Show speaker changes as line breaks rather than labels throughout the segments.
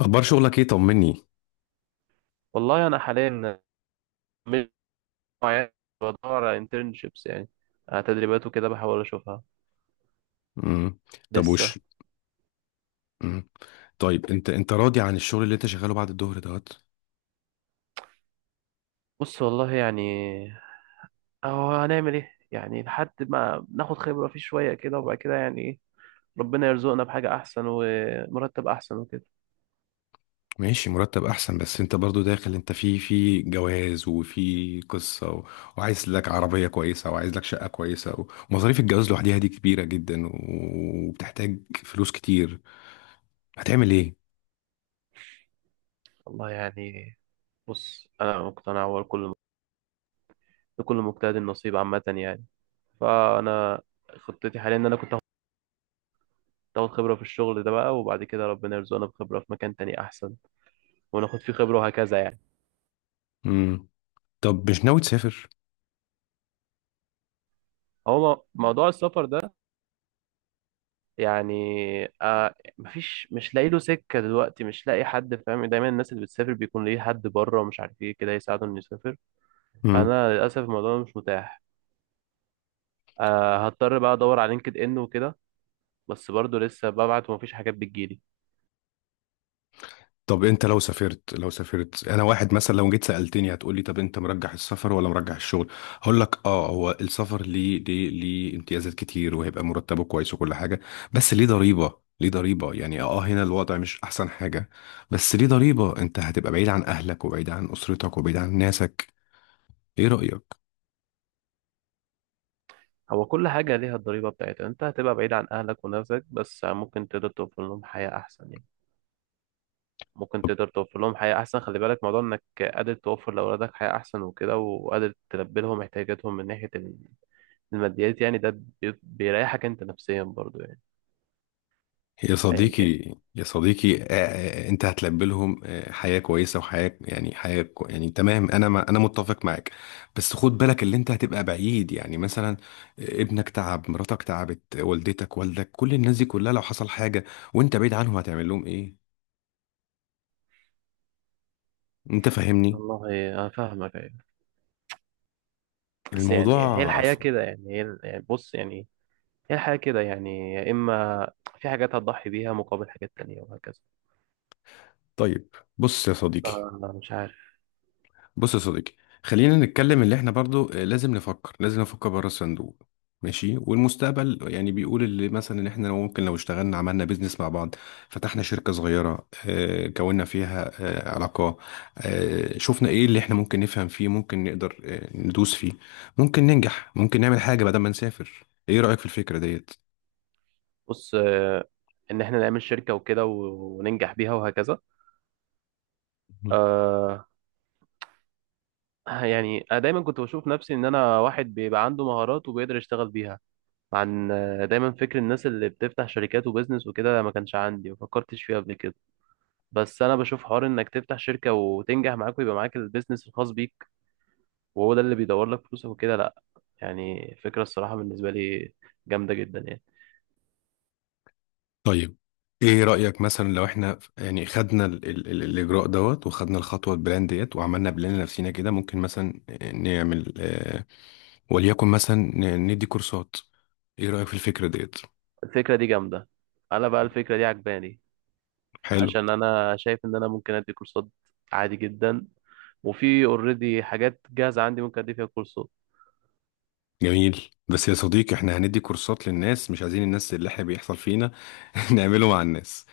اخبار شغلك ايه؟ طمني.
والله انا حاليا مش معايا- بدور على internships، يعني على تدريبات وكده. بحاول اشوفها
امم. طب
لسه.
امم. طيب، انت راضي عن الشغل اللي انت شغاله بعد الظهر دوت؟
بص والله يعني اهو هنعمل ايه يعني لحد ما ناخد خبرة فيه شوية كده، وبعد كده يعني ايه، ربنا يرزقنا بحاجة احسن ومرتب احسن وكده.
ماشي. مرتب احسن، بس انت برضو داخل انت في جواز وفي قصة وعايز لك عربية كويسة، وعايز لك شقة كويسة، ومصاريف الجواز لوحديها دي كبيرة جدا، وبتحتاج فلوس كتير. هتعمل ايه؟
والله يعني بص، انا مقتنع هو كل لكل مجتهد النصيب عامة يعني. فانا خطتي حاليا ان انا كنت اخد خبرة في الشغل ده بقى، وبعد كده ربنا يرزقنا بخبرة في مكان تاني احسن وناخد فيه خبرة وهكذا يعني.
امم. طب مش ناوي تسافر؟
هو موضوع السفر ده يعني آه، مفيش، مش لاقي له سكة دلوقتي، مش لاقي حد فاهم. دايما الناس اللي بتسافر بيكون ليه حد بره ومش عارف ايه كده يساعده انه يسافر. انا للأسف الموضوع ده مش متاح. آه هضطر بقى ادور على لينكد ان وكده، بس برضه لسه ببعت ومفيش حاجات بتجيلي.
طب، انت لو سافرت، انا واحد مثلا لو جيت سألتني هتقولي: طب انت مرجح السفر ولا مرجح الشغل؟ هقول لك: هو السفر ليه امتيازات كتير، وهيبقى مرتبه كويس وكل حاجة، بس ليه ضريبة. ليه ضريبة؟ يعني هنا الوضع مش احسن حاجة، بس ليه ضريبة. انت هتبقى بعيد عن اهلك، وبعيد عن اسرتك، وبعيد عن ناسك. ايه رأيك؟
هو كل حاجة ليها الضريبة بتاعتها، انت هتبقى بعيد عن اهلك ونفسك، بس ممكن تقدر توفر لهم حياة احسن يعني. ممكن تقدر توفر لهم حياة أحسن. خلي بالك موضوع إنك قادر توفر لأولادك حياة أحسن وكده، وقادر تلبي لهم احتياجاتهم من ناحية الماديات يعني. ده بيريحك انت نفسيا برضو يعني.
يا
ايا
صديقي.
كان.
يا صديقي، انت هتلبلهم حياة كويسة، وحياة، يعني حياة يعني تمام. انا، ما انا متفق معاك، بس خد بالك اللي انت هتبقى بعيد، يعني مثلا ابنك تعب، مراتك تعبت، والدتك، والدك، كل الناس دي كلها لو حصل حاجة وانت بعيد عنهم، هتعمل لهم ايه؟ انت فاهمني؟
والله انا فاهمك ايوه، بس يعني هي
الموضوع
الحياة
ف-
كده يعني، يعني بص يعني هي الحياة كده يعني. يا اما في حاجات هتضحي بيها مقابل حاجات تانية وهكذا.
طيب، بص يا صديقي.
فأنا مش عارف.
بص يا صديقي خلينا نتكلم اللي احنا برضو لازم نفكر، لازم نفكر بره الصندوق. ماشي، والمستقبل يعني بيقول اللي مثلا ان احنا، لو ممكن، لو اشتغلنا عملنا بيزنس مع بعض، فتحنا شركة صغيرة، كوننا فيها علاقة، شفنا ايه اللي احنا ممكن نفهم فيه، ممكن نقدر ندوس فيه، ممكن ننجح، ممكن نعمل حاجة بدل ما نسافر. ايه رأيك في الفكرة ديت؟
بص آه، ان احنا نعمل شركة وكده وننجح بيها وهكذا. آه يعني انا دايما كنت بشوف نفسي ان انا واحد بيبقى عنده مهارات وبيقدر يشتغل بيها عن آه، دايما فكر الناس اللي بتفتح شركات وبزنس وكده ما كانش عندي، ما فكرتش فيه قبل كده. بس انا بشوف حوار انك تفتح شركه وتنجح معاك ويبقى معاك البيزنس الخاص بيك، وهو ده اللي بيدور لك فلوسك وكده، لا يعني فكره الصراحه بالنسبه لي جامده جدا يعني.
طيب، ايه رأيك مثلا لو احنا يعني خدنا ال ال ال الاجراء دوت، وخدنا الخطوة، البلان ديت، وعملنا بلان لنفسينا كده، ممكن مثلا نعمل وليكن مثلا ندي كورسات. ايه رأيك في الفكرة ديت؟
الفكره دي جامده، انا بقى الفكره دي عجباني.
حلو.
عشان انا شايف ان انا ممكن ادي كورسات عادي جدا، وفي اوريدي حاجات جاهزه عندي ممكن ادي فيها كورسات.
جميل، بس يا صديقي احنا هندي كورسات للناس مش عايزين، الناس اللي احنا بيحصل فينا. نعمله مع الناس.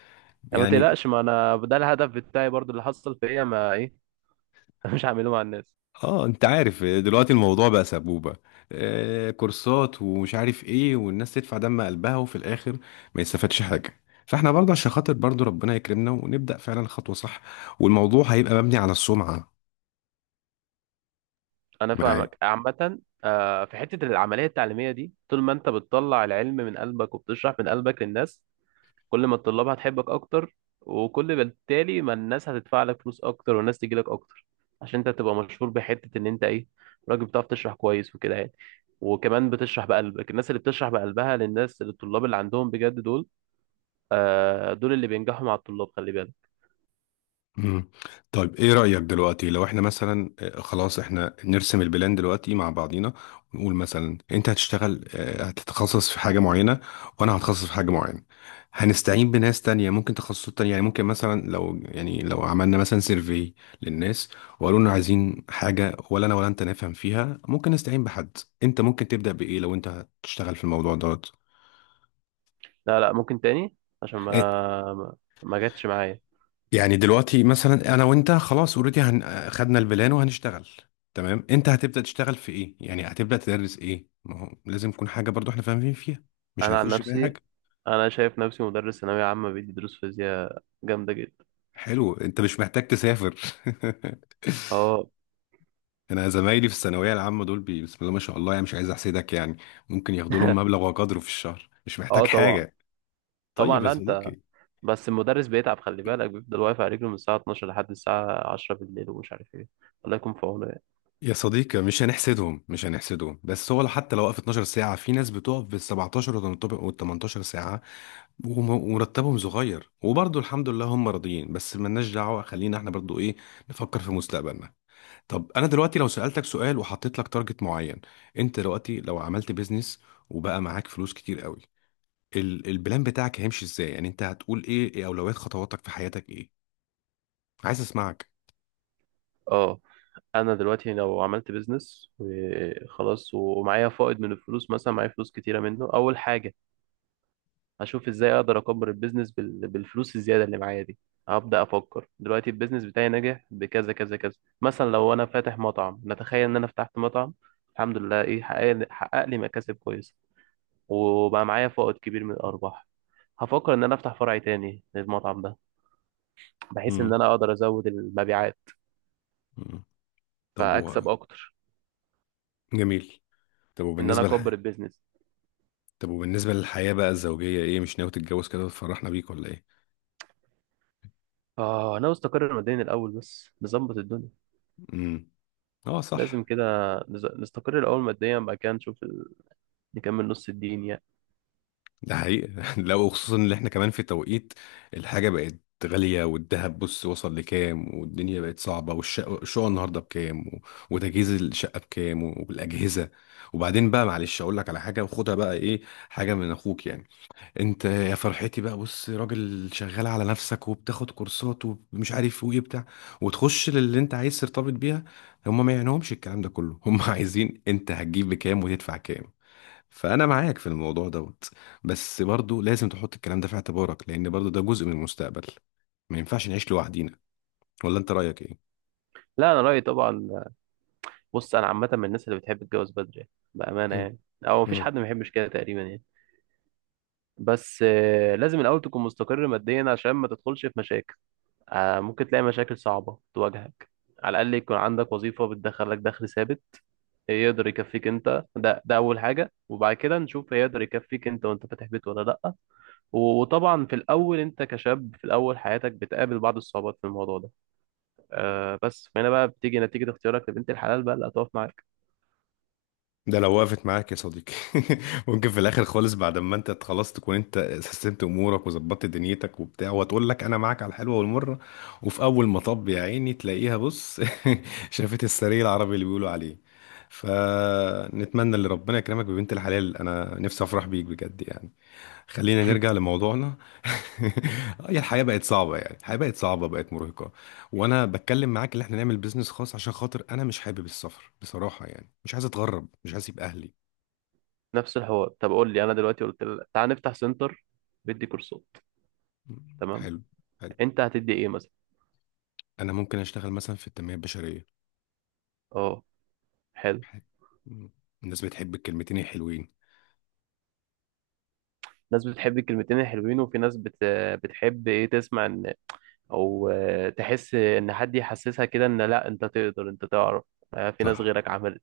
يعني ما
يعني
تقلقش، ما انا ده الهدف بتاعي برضو اللي حصل فيا ما ايه. مش هعمله مع الناس.
اه انت عارف، دلوقتي الموضوع بقى سبوبة، كورسات ومش عارف ايه، والناس تدفع دم قلبها وفي الاخر ما يستفادش حاجة. فاحنا برضه عشان خاطر برضه ربنا يكرمنا ونبدأ فعلا خطوة صح، والموضوع هيبقى مبني على السمعة.
انا
معاه.
فاهمك عامه آه، في حته العمليه التعليميه دي طول ما انت بتطلع العلم من قلبك وبتشرح من قلبك للناس، كل ما الطلاب هتحبك اكتر، وكل بالتالي ما الناس هتدفع لك فلوس اكتر والناس تجي لك اكتر. عشان انت تبقى مشهور بحته ان انت ايه، راجل بتعرف تشرح كويس وكده يعني. وكمان بتشرح بقلبك. الناس اللي بتشرح بقلبها للناس للطلاب اللي عندهم بجد دول آه، دول اللي بينجحوا مع الطلاب، خلي بالك.
مم. طيب، ايه رأيك دلوقتي لو احنا مثلا خلاص احنا نرسم البلان دلوقتي مع بعضينا، ونقول مثلا انت هتشتغل، هتتخصص في حاجة معينة، وانا هتخصص في حاجة معينة. هنستعين بناس تانية، ممكن تخصصات تانية، يعني ممكن مثلا لو، يعني لو عملنا مثلا سيرفي للناس، وقالوا لنا عايزين حاجة ولا انا ولا انت نفهم فيها، ممكن نستعين بحد. انت ممكن تبدأ بإيه لو انت هتشتغل في الموضوع دوت؟
لا لا ممكن تاني، عشان
آه.
ما ما جاتش معايا.
يعني دلوقتي مثلا انا وانت خلاص اوريدي خدنا البلان وهنشتغل. تمام. انت هتبدا تشتغل في ايه، يعني هتبدا تدرس ايه؟ ما هو لازم يكون حاجه برضو احنا فاهمين فيها، مش
انا عن
هنخش فيها
نفسي،
حاجه.
انا شايف نفسي مدرس ثانويه عامه بيدي دروس فيزياء جامده جدا.
حلو، انت مش محتاج تسافر.
اه.
انا زمايلي في الثانويه العامه دول بسم الله ما شاء الله، يعني مش عايز احسدك يعني. ممكن ياخدوا لهم مبلغ وقدره في الشهر، مش
اه
محتاج
طبعا.
حاجه.
طبعا.
طيب يا
لا انت
صديقي.
بس المدرس بيتعب خلي بالك، بيفضل واقف على رجله من الساعه 12 لحد الساعه 10 بالليل، ومش عارف ايه. الله يكون في عونه يعني.
مش هنحسدهم، مش هنحسدهم، بس هو حتى لو وقف 12 ساعة، في ناس بتقف بال 17 وال 18 ساعة، ومرتبهم صغير، وبرضه الحمد لله هم راضيين، بس ملناش دعوة. خلينا احنا برضه ايه، نفكر في مستقبلنا. طب انا دلوقتي لو سألتك سؤال وحطيت لك تارجت معين، انت دلوقتي لو عملت بيزنس وبقى معاك فلوس كتير قوي، البلان بتاعك هيمشي ازاي؟ يعني انت هتقول ايه اولويات خطواتك في حياتك؟ ايه؟ عايز اسمعك.
اه انا دلوقتي لو عملت بيزنس وخلاص ومعايا فائض من الفلوس، مثلا معايا فلوس كتيره منه، اول حاجه اشوف ازاي اقدر اكبر البيزنس بالفلوس الزياده اللي معايا دي. هبدا افكر دلوقتي البيزنس بتاعي ناجح بكذا كذا كذا. مثلا لو انا فاتح مطعم، نتخيل ان انا فتحت مطعم، الحمد لله ايه، حقق لي مكاسب كويسه وبقى معايا فائض كبير من الارباح، هفكر ان انا افتح فرع تاني للمطعم ده، بحيث ان
امم.
انا اقدر ازود المبيعات
طب
فاكسب اكتر.
جميل. طب
ان انا
وبالنسبة
اكبر البيزنس.
طب وبالنسبة للحياة بقى الزوجية، ايه، مش ناوي تتجوز كده وتفرحنا بيك ولا ايه؟
اه انا استقر ماديا الاول، بس نظبط الدنيا.
امم. اه، صح.
لازم كده، نستقر الاول ماديا، بعد كده نشوف نكمل نص الدين يعني.
ده حقيقة. لو خصوصا ان احنا كمان في توقيت الحاجة بقت غالية، والذهب بص وصل لكام، والدنيا بقت صعبة، الشقة النهاردة بكام وتجهيز الشقة بكام والأجهزة. وبعدين بقى، معلش أقول لك على حاجة وخدها بقى، ايه، حاجة من أخوك يعني. انت يا فرحتي بقى، بص، راجل شغال على نفسك وبتاخد كورسات ومش عارف وايه بتاع، وتخش للي انت عايز ترتبط بيها، هم ما يعنيهمش الكلام ده كله. هم عايزين انت هتجيب بكام وتدفع كام. فانا معاك في الموضوع دوت، بس برضو لازم تحط الكلام ده في اعتبارك، لان برضو ده جزء من المستقبل. ما ينفعش نعيش لوحدينا، ولا انت رايك ايه؟
لا انا رايي طبعا. بص انا عامه من الناس اللي بتحب تتجوز بدري بامانه يعني، او مفيش حد ما بيحبش كده تقريبا يعني. بس آه، لازم الاول تكون مستقر ماديا عشان ما تدخلش في مشاكل. آه، ممكن تلاقي مشاكل صعبه تواجهك. على الاقل يكون عندك وظيفه بتدخلك دخل ثابت يقدر يكفيك انت، ده ده اول حاجه. وبعد كده نشوف هيقدر يكفيك انت وانت فاتح بيت ولا لا. وطبعا في الاول انت كشاب في الاول حياتك بتقابل بعض الصعوبات في الموضوع ده، آه، بس هنا بقى بتيجي نتيجه اختيارك لبنت الحلال بقى اللي هتقف معاك.
ده لو وقفت معاك يا صديقي. ممكن في الاخر خالص، بعد ما انت خلاص تكون انت سيستمت امورك وظبطت دنيتك وبتاع، وتقول لك: انا معاك على الحلوه والمره، وفي اول مطب يا عيني تلاقيها بص. شافت السرير العربي اللي بيقولوا عليه. فنتمنى ان ربنا يكرمك ببنت الحلال، انا نفسي افرح بيك بجد يعني. خلينا نرجع لموضوعنا. هي الحياة بقت صعبة يعني، الحياة بقت صعبة، بقت مرهقة. وانا بتكلم معاك ان احنا نعمل بيزنس خاص، عشان خاطر انا مش حابب السفر بصراحة يعني، مش عايز اتغرب، مش عايز اسيب اهلي.
نفس الحوار، طب قول لي انا دلوقتي قلت لك تعال نفتح سنتر، بدي كورسات، تمام،
حلو، حلو.
انت هتدي ايه مثلا.
انا ممكن اشتغل مثلا في التنمية البشرية.
اه حلو.
الناس بتحب الكلمتين الحلوين.
ناس بتحب الكلمتين الحلوين، وفي بتحب ايه تسمع ان، او آه، تحس ان حد يحسسها كده ان لا انت تقدر، انت تعرف، آه، في ناس
صح،
غيرك عملت.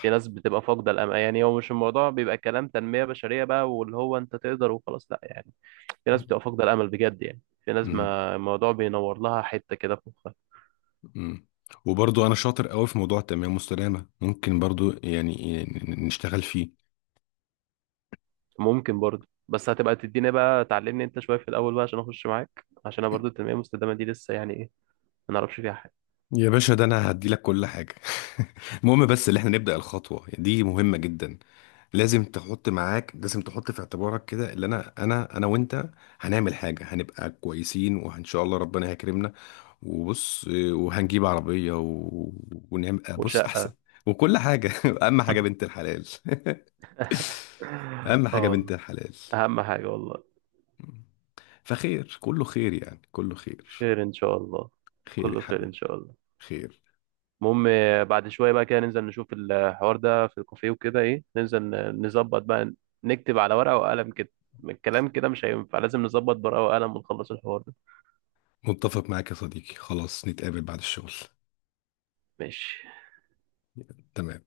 في ناس بتبقى فاقده الامل يعني. هو مش الموضوع بيبقى كلام تنميه بشريه بقى واللي هو انت تقدر وخلاص، لا يعني. في ناس بتبقى فاقده الامل بجد يعني. في ناس
امم،
ما الموضوع بينور لها حته كده في مخها.
امم. وبرضو انا شاطر قوي في موضوع التنمية المستدامة، ممكن برضو يعني نشتغل فيه.
ممكن برضه، بس هتبقى تديني بقى تعلمني انت شويه في الاول بقى عشان اخش معاك، عشان انا برضه التنميه المستدامه دي لسه يعني ايه، ما نعرفش فيها حاجه.
يا باشا، ده انا هديلك كل حاجة. المهم، بس اللي احنا نبدأ الخطوة دي مهمة جدا. لازم تحط معاك، لازم تحط في اعتبارك كده اللي انا، وانت هنعمل حاجة، هنبقى كويسين وان شاء الله ربنا هيكرمنا. وبص، وهنجيب عربية، ونعمل بص احسن،
وشقه.
وكل حاجة. اهم حاجة بنت الحلال. اهم حاجة بنت
اه.
الحلال.
اهم حاجه والله.
فخير، كله خير، يعني كله خير.
خير ان شاء الله.
خير يا
كله خير ان
حبيبي.
شاء الله.
خير.
المهم آه، بعد شويه بقى كده ننزل نشوف الحوار ده في الكافيه وكده ايه، ننزل نظبط بقى، نكتب على ورقه وقلم كده. الكلام كده مش هينفع، لازم نظبط ورقه وقلم ونخلص الحوار ده.
متفق معاك يا صديقي، خلاص نتقابل بعد الشغل.
ماشي.
تمام.